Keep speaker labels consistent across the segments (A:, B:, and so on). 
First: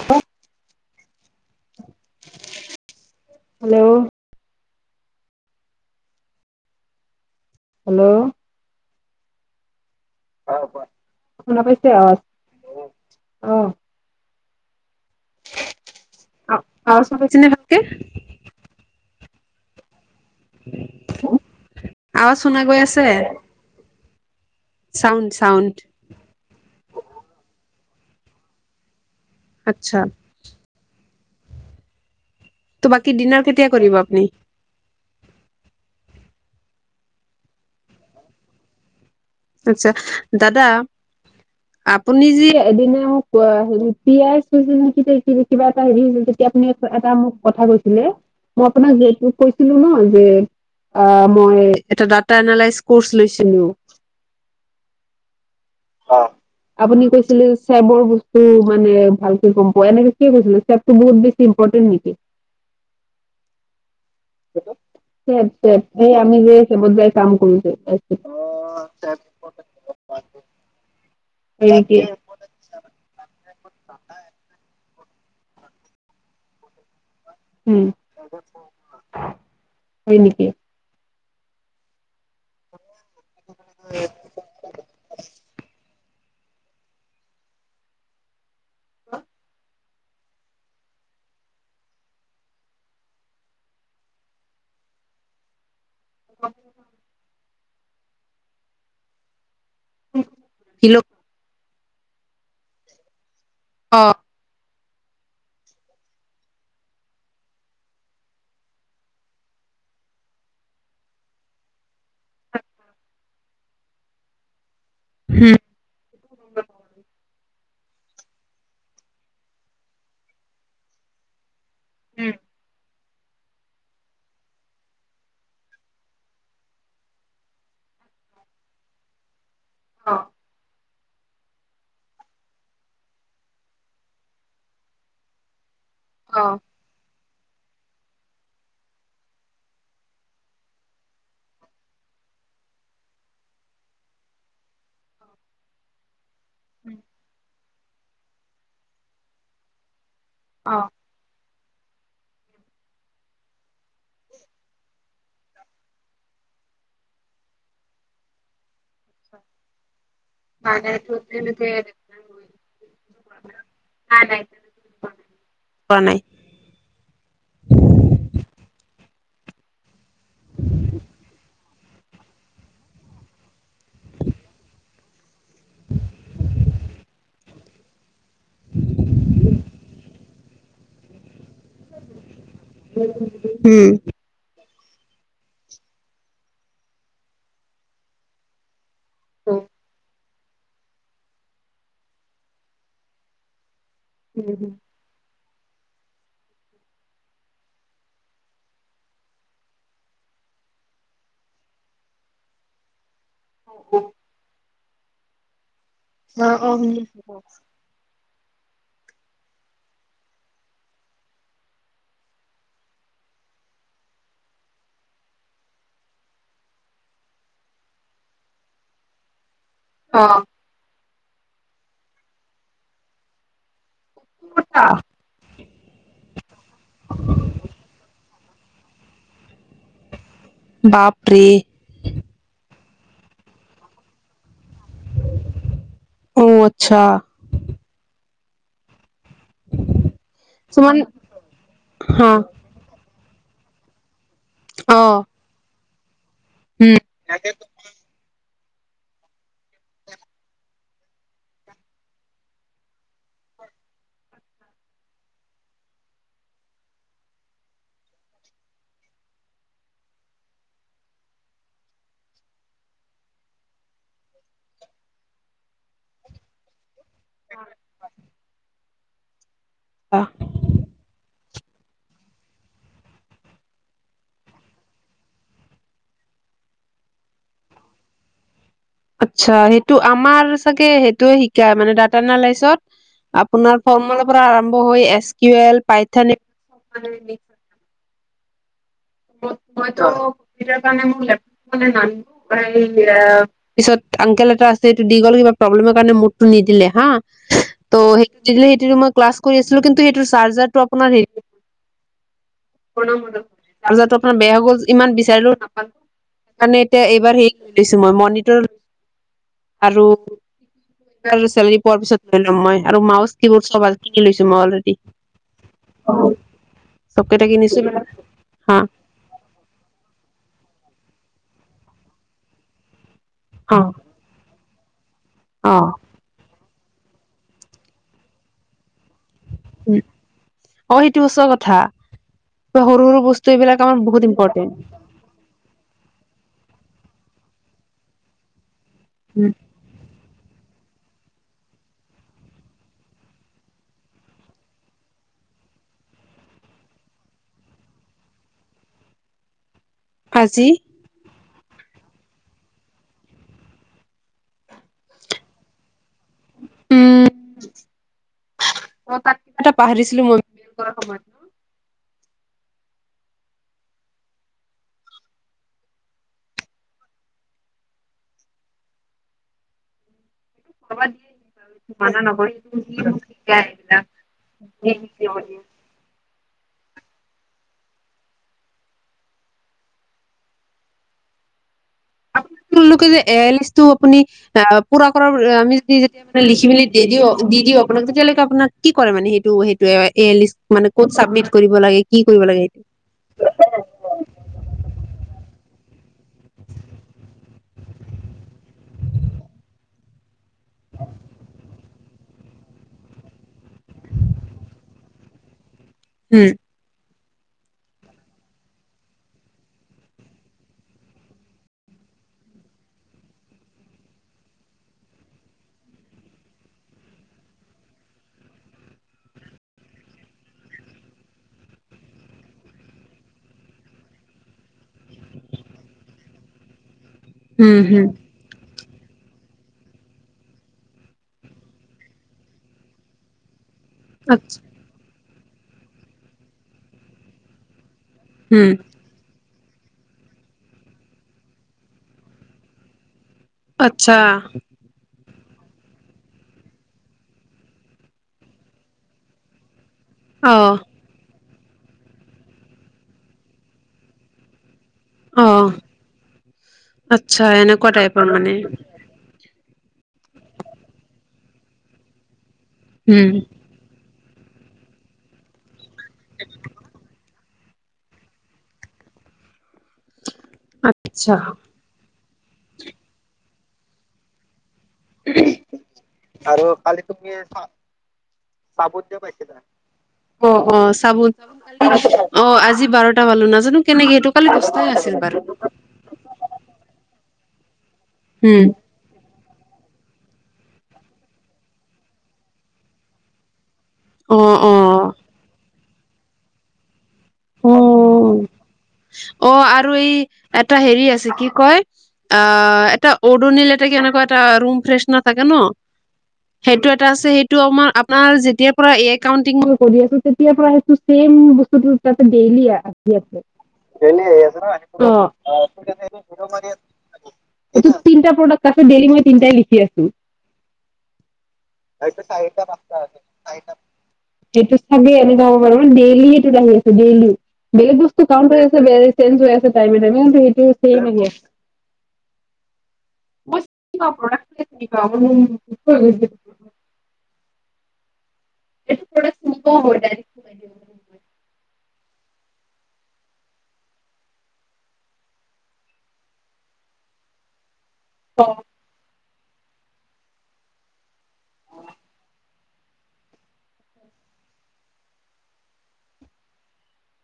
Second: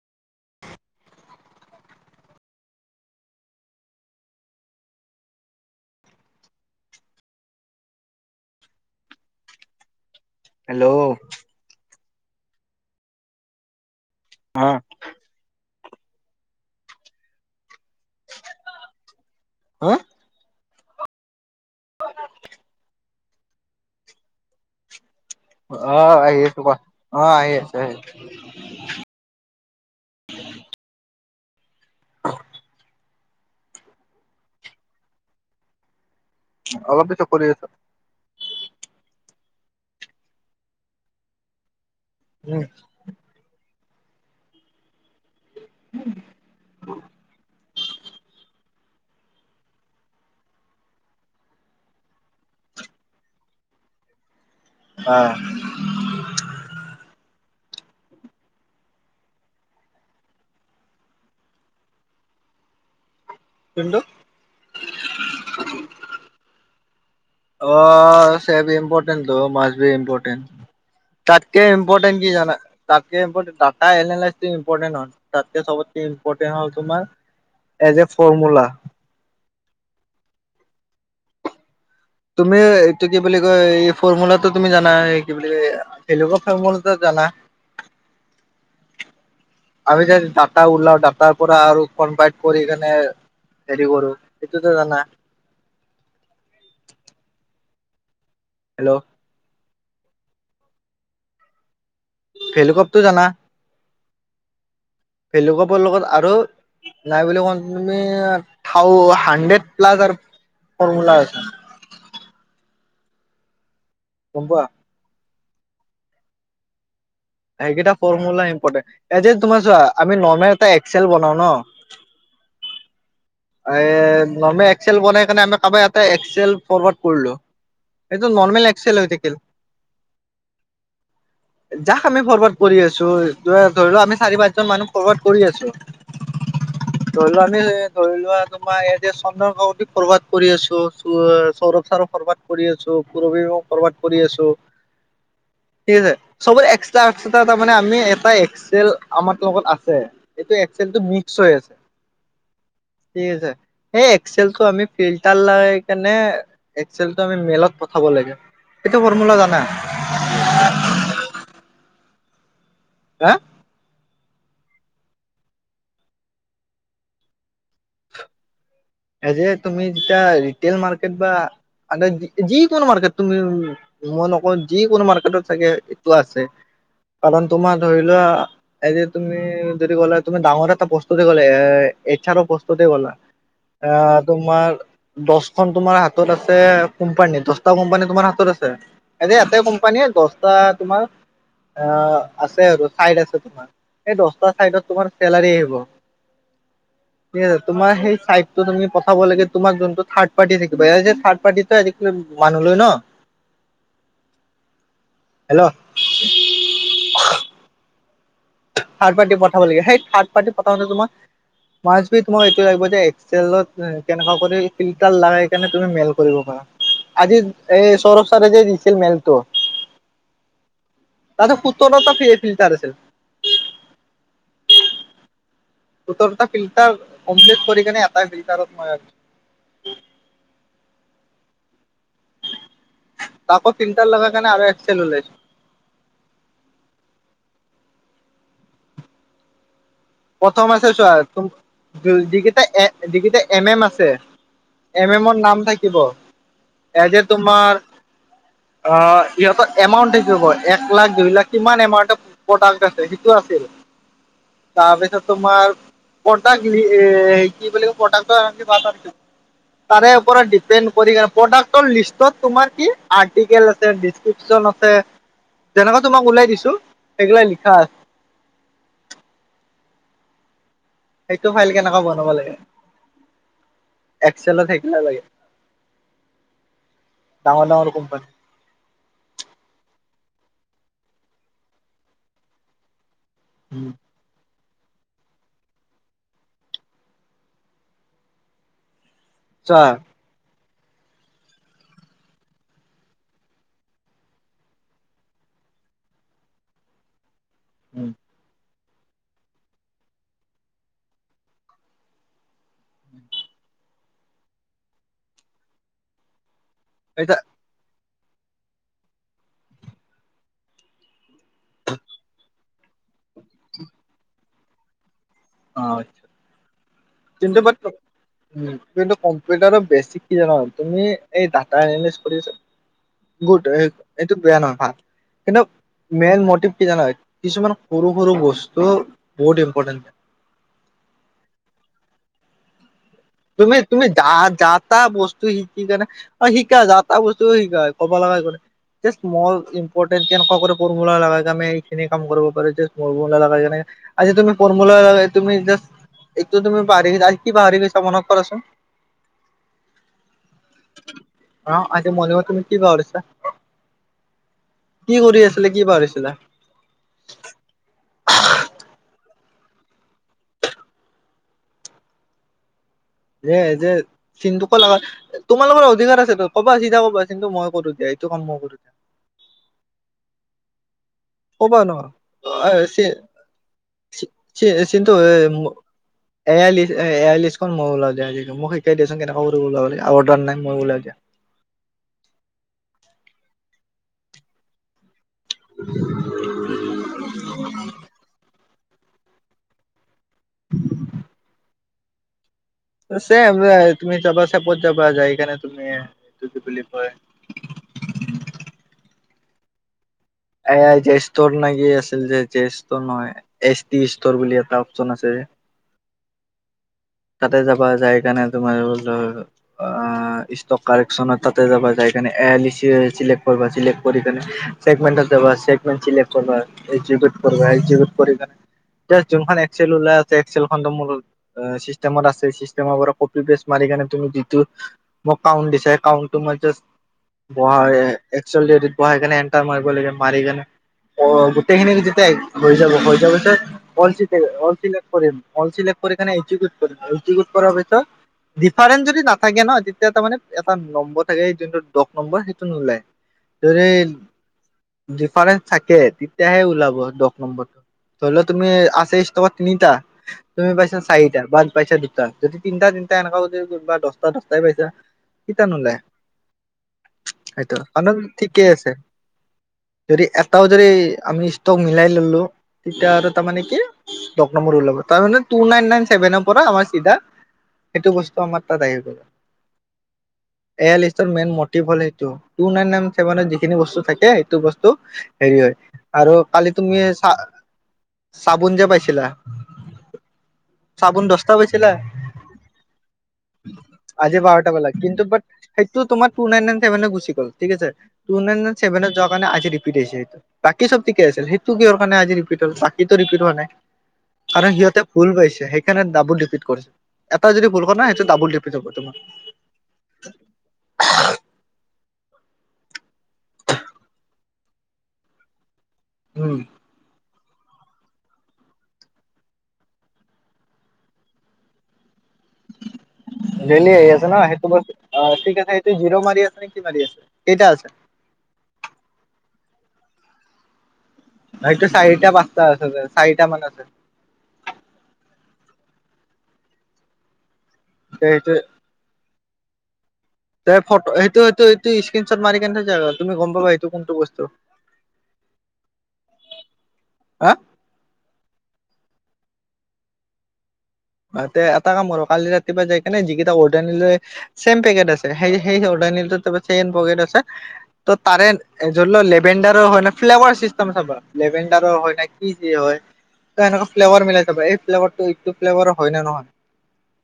A: হ। Hello.
B: [inaudible]
A: Hello. অ কোৱা
B: হেল্ল'
A: অহ শুনা পাইছে আ অহ।
B: অ।
A: আৱাজটো গৈছেনে ভালকে?
B: হা?
A: আৱজ শুনা গৈ আছে? চাউণ্ড চাউণ্ড
B: অ আহিছে কোৱা অ আহি আছে আহি
A: আচ্ছা। ত' বাকী ডিনাৰ কেতিয়া কৰিব আপুনি?
B: অলপ পিছত কৰি আছো।
A: আচ্ছা। দাদা আপুনি যি
B: উম
A: এদিনা মোক হেৰি পিয়াইইছিল নেকি কিবা এটা হেৰি যেতিয়া আপুনি এটা মোক কথা কৈছিল মই আপোনাক যিহেতু কৈছিলো ন যে অ মই এটা ডাটা এনালাইচ কৰ্চ লৈছিলো।
B: অ
A: অ আপুনি কৈছিলে চেবৰ বস্তু মান ভালকে গম পোৱা এনেকে কি কৈছিল চেবটো বহুত বেছি ইম্পৰ্টেন নেকি?
B: কিন্তু
A: চেব চেফ এই আমি যে চেবত যাই কাম কৰো যে
B: অ চেব ইম্পৰ্টেণ্টটো ত মাষ্ট বি ইম্পৰ্টেণ্ট তাতকে
A: হেৰি
B: ইম্পৰ্টেণ্ট কি জান তাতকে ইম্পৰ্টেণ্ট নাই এনালাইচি ইম্পৰ্টেন নহয়। তাতকে চবতকে ইম্পৰ্টেণ্ট হল
A: উম
B: তোমাৰ এজ এ ফৰ্মুলা
A: হয় নেকি
B: তুমি এইটো কি বুলি কয় এই ফৰ্মুলাতটো তুমি জানা এই কি বুলি কয় হেলগা ফেম বুলিত জানা
A: অ
B: আমি যে ডাটা ওলাও ডাটাৰ পৰা আৰু কনভাইট কৰি কেনে হেৰি কৰো এইটোতো জানা
A: অ
B: হেল্লো'
A: হেল্ল
B: কেলিকপটো জানা
A: অ
B: ভেল কপৰ লগত আৰু নাই বুলি ক তুমি থাও হাড্ৰেড প্লাছ আৰু ফৰ্মূলা আছে
A: [inaudible]
B: গম পোৱা
A: উম
B: সেইকেইটা ফৰ্মুলা ইম্পটেণ্ট এজ এ তোমাৰ চোৱা আমি নৰ্মেল এটা এক্সেল বনাও ন এই নৰ্মেল এক্সেল বনাই কেনে আমি কাৰবাক এটা এক্সেল ফৰৱাৰ্ড কৰিলো এইটো নৰ্মেল এক্সেল হৈ থাকিল
A: অ
B: যাক আমি ফৰৱাৰ্ড কৰি আছো ধৰি লও আমি চাৰি পাঁচজন মানুহ ফৰৱিৰ্ড কৰি আছো
A: অ
B: ধৰিলোৱা আমি ধৰি লোৱা তোমাৰ ইয়াতে চন্দ্ৰ কাকতি ফৰৱাৰ্ড কৰি আছো সৌৰভ চাৰ ফৰৱাৰ্ড কৰি আছো ত পুৰৱী মেমক ফৰৱাৰ্ড কৰি আছো
A: [inaudible]
B: ঠিক আছে চবত এক্সট্ৰা এক্সট্ৰা তাৰ মানে আমি এটা এক্সেল আমাৰ লগত আছে এইটো এক্সেলটো মিক্স হৈ আছে
A: [inaudible]
B: ঠিক আছে সেই এক্সেলটো আমি ফিল্টাৰ লাই কেনে এক্সেলটো আমি মেইলত পঠাব ল লাগে এইটো ফৰ্মুলা জানা
A: বালাইটোতে ন
B: হা
A: নাই নাই পোৱা নাই
B: এই যে তুমি যেতিয়া ৰিটেইল মাৰ্কেট বা আ যিকোনো মাৰ্কেট তুমি মই নকওঁ যিকোনো মাৰ্কেটত চাগে এইটো আছে কাৰণ তোমাৰ ধৰি লোৱা এ যে তুমি যদি ক'লে তুমি ডাঙৰ এটা বস্তু দি ক'লে এই এইছ আৰ বস্তু দি কলা
A: উম।
B: আ তোমাৰ দচ এখন তোমাৰ হাতত আছে কোম্পানী দহটা কোম্পানী তোমাৰ হাতত আছে এনে এটা কোম্পানীয়ে ধৰ বা তোমাৰ অ আছে আৰু চাইড আছে তোমাৰ সেই দহটা চাইডত তোমাৰ চেলাৰী আহিব ঠিক আছে তোমাৰ সেই চাইড তুমি পঠাব লাগে তোমাক যোনটো থাৰ্ড পাৰ্টি থাকিবা থাড পাৰ্টিটো আজিকালি মানুহ লয় ন
A: উ
B: হেল্ল'
A: অ অ
B: থাৰ্ড পাৰ্টি পঠাব লাগে সেই থাৰ্ড পাৰ্টি পঠাওটে তোমাৰ মাছ তোমাক এইটোয়ে লাগিব যে এক্সেলত কেনেকুৱা কৰি ফিল্টাৰ লগাই তুমি মেল কৰিব পাৰা। আজি এ সৌৰভ চাৰে যে দিছিল মেলটো
A: অ।
B: তাতে পুতৰত ফ্ৰে ফিলটাৰ আছিল।
A: কটা
B: সতৰটা ফিল্টাৰ কমপ্লিট কৰি কেনে এটাই ফিল্টাৰত মই।
A: বাপৰেই
B: তাকো তিনিটা লগা কাৰনে আৰু এক চেল ওলাইছো।
A: অ আচ্ছা।
B: প্ৰথম আছে
A: তোমাৰ
B: চোৱা
A: হা
B: যিকেইটা যিকেইটা এম এম আছে।
A: অ
B: এম এমৰ নাম থাকিব এ যে তোমাৰ অ ইহঁতৰ এমাউন্ট এক লাখ দুই লাখ কিমান এমাউণ্টৰ প্ৰডাক্ট আছে সেইটো আছিল।
A: [inaudible]
B: তাৰপিছত তোমাৰ পটাক এ কি বুলি পটাকটো প তাৰে ওপৰত ডিপেণ্ড প্ৰডাক্টৰ লিষ্টত তোমাৰ কি আৰ্টিকেল আছে ড্ৰিপনা যেনেকুৱা তোমাক ওলাই দিছো সেইগিলা লিখা আছে।
A: অহ।
B: এইটো ফাইল কেনেকুৱা বনাব লাগে। এক চেলা একু নালাগে। ডাঙৰ ডাঙৰ কোমপানী
A: আচ্ছা সেইটো আমাৰ চাগে সেইটোয়ে শিকাই মানে ডাটা এনালাইচত। আপোনাৰ ফৰ্মূলাৰ পৰা আৰম্ভ আৰম্ভ হৈ এছকিউ এল পাইথান ম ত মই
B: চোৱা
A: তো। কাৰে ম লেপে নানো পিছত আংকেল এটা আছে এইটো দি গ'ল কিবা প্ৰব্লেমৰ কাৰণে মোৰ টো নিদিলে বা তো সেই খিনিত তেতিয়া মই ক্লাছ কৰি আছিলো। কিন্তু সেই চাৰ্জাৰটো আপোনাৰ হেৰি আতো আপোনাৰ বেয়া হৈ গ'ল। ইমান বিচাৰিলেও নাপালো সেইকাৰণে এতিয়া এইবাৰ হেৰি কৰি লৈছো। ই মৰ আৰু চী পোৱাৰ পিছত লৈ লম মই [unintelligible] আৰু মাউছ কি বৰ্ড চব কিনি লৈছো মই অলৰেডি।
B: অ
A: আহ চবকেইটা
B: কিন্তু বাট
A: কিনিছো। হা
B: কিন্তু কম্পিউটাৰৰ বেছিক কি জানা তুমি এই ডাটা এনালিচ কৰিছা। গুড
A: অ
B: এইটো বেয়া নহয় ভাল কিন্তু
A: অ
B: মেইন মটিভ কি জানা হয় কিছুমান সৰু সৰু বস্তু বহুত ইম্পৰ্টেণ্ট।
A: অ সেইটো সঁচা কথা। সৰু সৰু বস্তু
B: তুমি
A: এইবিলাক আমাৰ
B: তুমি
A: বহুত
B: যা যা
A: ইম্পৰ্টেণ্ট
B: তা বস্তু শিকিকনে শ শ যা এটা বস্তু শিক কব লগা একো নাই। য়েছ মৰ ইম্পৰ্টেন কেনকা কৰে ফৰ্মুলা লগাই তুমি এইখিনি কাম কৰিব পাৰা। আজি তুমি ফৰ্মুলা লগাই তুমি জা এইটো তুমি পাহৰি গৈছা কি পাহৰি গৈছা মনত কৰাচোন?
A: আজি
B: আহ আজি মৰ্নিংত তুমি কি বনাব দিছা? কি কৰি আছিলে কি পাহৰিছিলা?
A: উম। অ তাত কিবা এটা পাহৰিছিলো মই কৰা সময়ত ন।
B: এ যে চিনটো কত তোমালোকৰ অধিকাৰ আছেটো কবা চিধা কবা কিন্তু মই কৰো দিয়া। সেইটো কাম মই কৰিম।
A: কবাত
B: ক'বা ন
A: নঠা
B: অ চি
A: আহিলাক
B: চি
A: [unintelligible]
B: চিন্তু এ
A: [inaudible]
B: এ আই লিষ্ট এয়ই লিষ্টখন মোক ওলাই দে মোক শিকাই দেছোন কেনেকা ওলাব লাগে।
A: আপোনালোকে এই আই লিষ্টটো আপুনি পোৰা আমি যদি লিখি মেলি দি দিওঁ দি দিওঁ আপোনাক তেতিয়ালৈকে আপোনাক কি কৰে মানে সেইটো সেইটোৱে [unintelligible] এ লিষ্ট মানে ক'ত চাবমিট কৰিব লাগে, কি কৰিব লাগে
B: চ তুমি যাবা চেপত যাবা য এইকাৰণে তুমি এইটো কি বুলি কয় [inaudible] এ আই জে ষ্টৰ না কি আছিল যে জে ষ্টৰ নহয়। এচ টি ষ্টৰ বুলি এটা অপচন আছে। [unintelligible] [inaudible]
A: হম।
B: তাতে যাবা যাই কাৰণে তোমাৰ বল অ ষ্টক কাৰেকচনত তাতে যাবা যায় [unintelligible] এই আই লিষ্ট চিলেক্ট কৰিবা। চিলেক্ট কৰি কিনে, চেকমেন্তত যাবা চেকমেন্তত চিলেক্ট কৰিবা। [unintelligible] কোনখন এফছেল ওলাই আছে। আফছেলখনটো মোৰ [unintelligible] চিষ্টেমত আছে, চিষ্টেমৰ পৰা কপি বেছ মাৰি কিনে তুমি যিটো মোক কাউণ্ট দিছা কাউণ্টটো [unintelligible] বহা
A: উম
B: হয়
A: হুম
B: একচলি নে এণ্টাৰ মাৰিব লাগে মাৰি কেনে অ গোটেইখিনি যেতিয়া হৈ যাব হৈ যোৱাৰ পিছত [unintelligible] [unintelligible] পিছত
A: আচ্ছা
B: [unintelligible]
A: উম
B: ডিফাৰেন্ঞ্চ যদি না থাকে ন তেতিয়া তাৰ মানে এটা নম্বৰ থাকে যোনটো দশ নম্বৰ সেইটো নোলায় [unintelligible] যদি
A: আচ্ছা
B: ডিফাৰেঞ্চ থাকে তেতিয়াহে ওলাব দশ নম্বৰটো ধৰি ল তুমি আথাইছ টকা তিনিটা [unintelligible]
A: অ
B: তুমি পাইছা চাৰিটা বা পাইছা দুটা যদি তিনিটা তিনিটা এনেকাও যদি বা দহটা দহটাই পাইছা [unintelligible]
A: অ
B: কিতানোলাই
A: আচ্ছা
B: সেইটো
A: এনেকুৱা
B: অনত
A: টাইপৰ মানে
B: ঠিকেই আছে [unintelligible] যদি এটাও যদি আমি ষ্টক মিলাই ললো তেতিয়া আৰু
A: উম
B: তাৰমানে কি দহ নম্বৰ ওলাব তাৰে মানে কি টু নাইন নাইন ছেভেন [unintelligible] পৰা আমাৰ চিধা সেইটো বস্তু আমাৰ তাত আহি গল এয়াই লিষ্টৰ
A: আচ্ছা
B: মেইন মটিভ হল সেইটো টু নাইন নাইন ছেভেনত যিখিনি বস্তু থাকে সেইটো বস্তু [unintelligible] হেৰি হয় আৰু কালি তুমি চা চাবোন যে পাইছিলা
A: অঁ অঁ চাবোন
B: দহটা পাইছিলা
A: অঁ আজি বাৰটা পালো নাজানো কেনেকে সেইটো
B: আজি
A: কালি
B: বাৰটা বলা
A: দস্তাই আছিল
B: কিন্তু
A: বাৰু
B: বাট সেইটো তোমাৰ টু নাইন নাইন চেভেনেত গুচি গল ঠিক আছে টু নাইন
A: উম,
B: নাইন চেভেনত যোৱা [unintelligible] কাৰণে আজি সেইটো ৰিপিট হল বাকী চব ঠিকে আছিল সেইটো কি কাৰণে আজি ৰিপট হল বাকীটো ৰিপিট হোৱা নাই [unintelligible]
A: অ',
B: আৰু সিহঁতে
A: অ',
B: ভুল পাইছে সেইকাৰণে ডাবল ৰিপিট কৰিছে এটা যদি ভুল কৰা নাই সেইটো
A: উম
B: ডাবুল ৰিপিট হ'ব তোমাৰ
A: অঁ আৰু এই এটা হেৰি আছে কি কয় [unintelligible] আহ এটা অৰোনিল এটা কি এনেকা এটা ৰুম ফ্ৰেছনাৰ থাকে ন [unintelligible]
B: উম
A: সেইটো এটা আছে সেইটো [unintelligible] সেইটো আমাৰ আপোনাৰ যেতিয়াৰ পৰা এ কাউন্টিং মই কৰি আছো তেতিয়া পৰা সেইটো ছেম বস্তুটো [unintelligible] ডেইলি আহি আছে
B: ডেইলি আহি আছে ন
A: এনেই
B: সেইটো
A: আহি
B: বস্তু
A: আছে
B: অ ঠিক আছে সেইটো
A: ন এইটো জিৰ মাৰি
B: নে কি
A: আছে অঁ
B: কেইটা আছে
A: এইটো তিনটা প্ৰডাক্ট [unintelligible] তাৰপিছত ডেইলি মই তিনটাই লিখি আছো
B: সেইটো
A: এইটোত
B: পাঁচটা
A: চাৰিটা পাঁচতা আছে
B: মান
A: চাৰিটা
B: আছে
A: এইটোত চাগে এনেয়ে হব পাৰে ডেইলি সেইটোত আহি আছে ডেইলি বেলেগ বস্তু কাউণ্ট
B: সেইটো
A: হৈ আছে চেইনজ হৈ আছে [unintelligible] সেইটো চেম
B: ফটো
A: আহি আছে
B: সেইটো সেইটো এইটো স্ক্ৰীনশ্বট মাৰি কেনে থৈছা তুমি গম পাবা সেইটো কোনটো বস্তু
A: উম
B: হাঁ
A: [unintelligible] [inaudible]
B: এ এটা কাম আৰু কালি ৰাতিপুৱা যাই কেনে যিকেইটা অৰ্ডাৰিল চেম পেকেট আছে সেই [unintelligible] নিলো চেম পেকেত আছে ত তাৰে ধৰি ল লেবেনডাৰৰ হয় নে ফেল্ভাৰ চিষ্টেম থাকিব লেবেণ্ডাৰৰ হয় নে কি কি হয় তই এনেকুৱা ফ্লেভাৰ মিলাই যাবা এই ফ্লেভাৰটো এইটো ফ্লেভাৰ হয় নে নহয় [unintelligible]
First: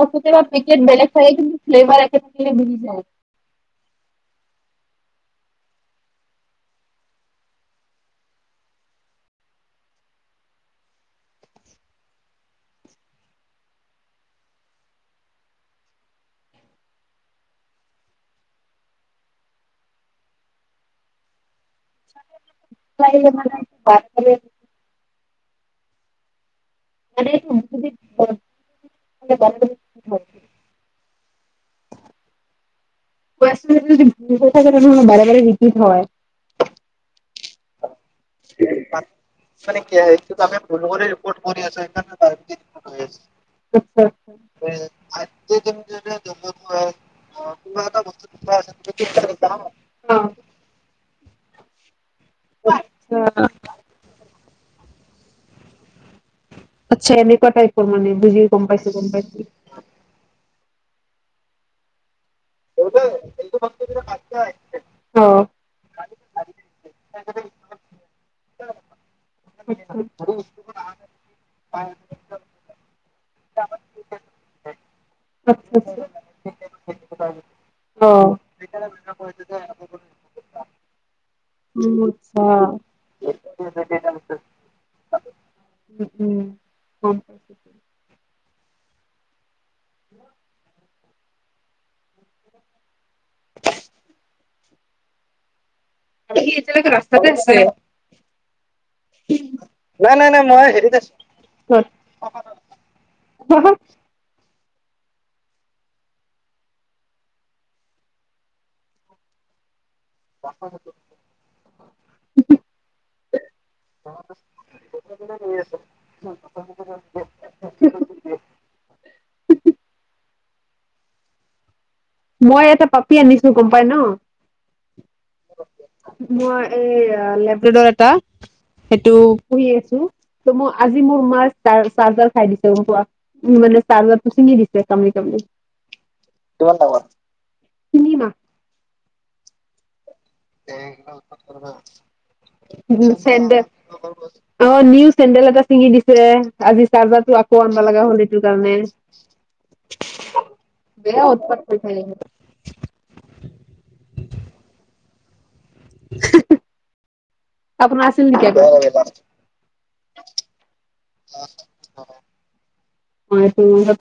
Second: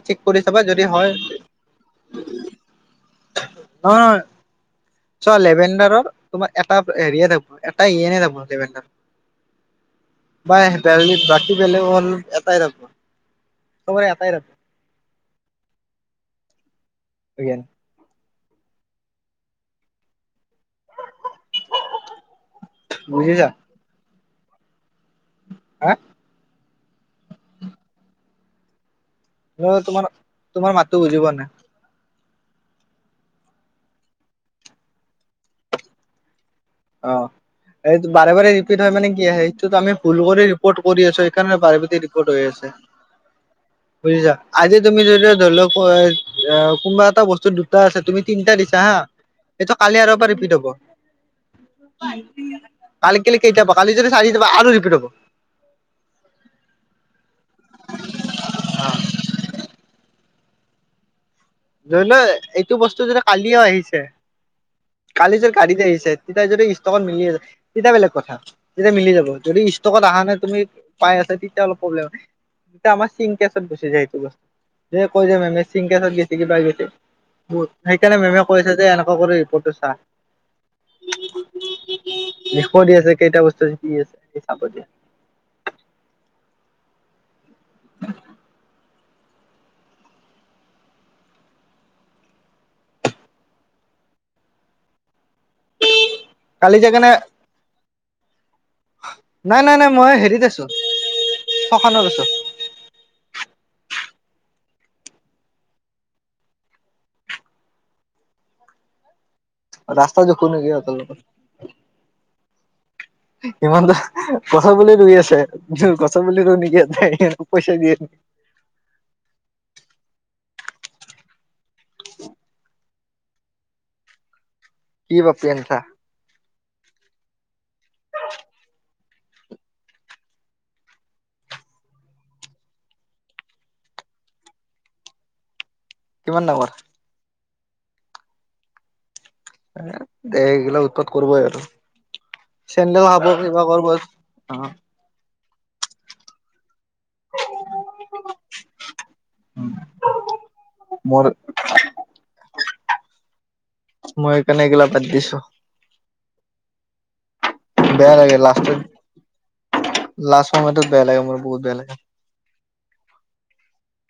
A: আৰু
B: চেক কৰি
A: কেতিয়াবা
B: চাবা যদি
A: পেকেট
B: হয়
A: বেলেগ বেলেগ কিন্তু ফ্লেভাৰ একে মিলি যায়
B: অ' চোৱা লেবেণ্ডাৰৰ তোমাৰ এটা হেৰিয়ে থাকিব এটা ইয়েনে থাকিব লেভেণ্ডাৰৰ বাই বাকী বেলেগৰ এটা এটাই থাকিব চবৰে এটাই থাকিব [unintelligible]
A: [unintelligible]
B: হাঁ
A: [unintelligible] বাৰে
B: মই তোমাৰ তোমাৰ মাতো বুজি পোৱা নাই
A: যাক বাৰে বাৰে ৰিপিট হয়
B: অঁ এই বাৰে বাৰে ৰিপিট হয় মানে কি সেইটোত আমি ভুল কৰি ৰিপৰ্ট কৰি আছো সেইকাৰণে বাৰে বাৰে ৰিপৰ্ট হৈ আছে
A: হয়
B: বুজিছা আজি তুমি যদি ধৰি লওক কোনোবা এটা বস্তু দুটা আছে তুমি তিনটা দিছা হা সেটো কালি আৰু পৰা ৰিপিট হ'ব
A: [unintelligible]
B: কালি কেলে
A: আ
B: কেইটাব কালি যদি চাৰি যাবা আৰু ৰিপিট হব
A: আচ্ছা এনেকোৱা টাইপৰ মানে বুজি গম পাইছো গম পাইছো
B: জলে এইটো বস্তু যে কালিও আহিছে
A: অ
B: কালি যেৰ গাড়ীত আহিছে তেতিয়াই যদি ষ্টকত মিলি আ তেতিয়া বেলেগ কথা তেতিয়া মিলি যাব যদি ষ্টকত অহা নে তুমি পাই তেতিয়া অলপ প্ৰব্লেম আমাৰ চিং কেছত গুচি যায় এইটো বস্তু যে কৈ যে মেমে
A: আচ্ছা
B: চিংকচত গেছে কিবা গেছে
A: আচ্ছা অ
B: সেইকাৰণে মেমে কৈছে যে এক কৰি কটো চা
A: উম আচ্ছা
B: দি
A: উম
B: আছে কেইটা বস্তু আছে চাব দিয়া
A: উম উম গম পাইছো [inaudible] সি
B: কালি
A: এতিয়ালৈকে
B: যেকাৰণে
A: ৰাস্তাতে আছে
B: নাই মই
A: নাই নাই নাই
B: হেৰিত আছো
A: মই হেৰিত আছো
B: শশানত আছো
A: [unintelligible]
B: ৰাস্তা জখো ন গ তোক ইমান দ কচা ব ৰুই আছে কচা বুলি ৰু নেকিয়াই পইচা দিয়ে নেকি
A: [inaudible] মই এটা পাপি আনিছো গম পাই ন
B: কি পাপি আনিছা
A: মই এই লেব্ৰেডৰ এটা সেইটো পুহি আছো ত মই আজি মোৰ মাৰ চাৰ্জাৰ খাই দিছে গম পোৱা মোৰ মানে চাৰবাৰ তু ছিঙি দিছে কামৰি কামৰি
B: কিমান ডাঙৰ
A: তিনি মাহ
B: এই গিলা উৎপাত কৰিবই আৰু চেন
A: মাহ
B: খাব কিবা কৰিব অ
A: চেন্দেল এটা ছিঙি দিছে আজি চাৰ্জাৰটো আকৌ আনিব লগা হ'ল সেইটো কাৰণে বেয়া
B: মোৰ
A: উৎপাত কৰি থাকে
B: মই সেইকাৰণে এইগিলা বাদ দিছো
A: হী হী আপোনাৰ
B: বেয়া
A: আছিল
B: লাগে
A: নেকি
B: লাষ্টত
A: আগতে
B: লাষ্ট সময়টোত বেয়া লাগে মোৰ বহুত বেয়া লাগে
A: হয়টো ম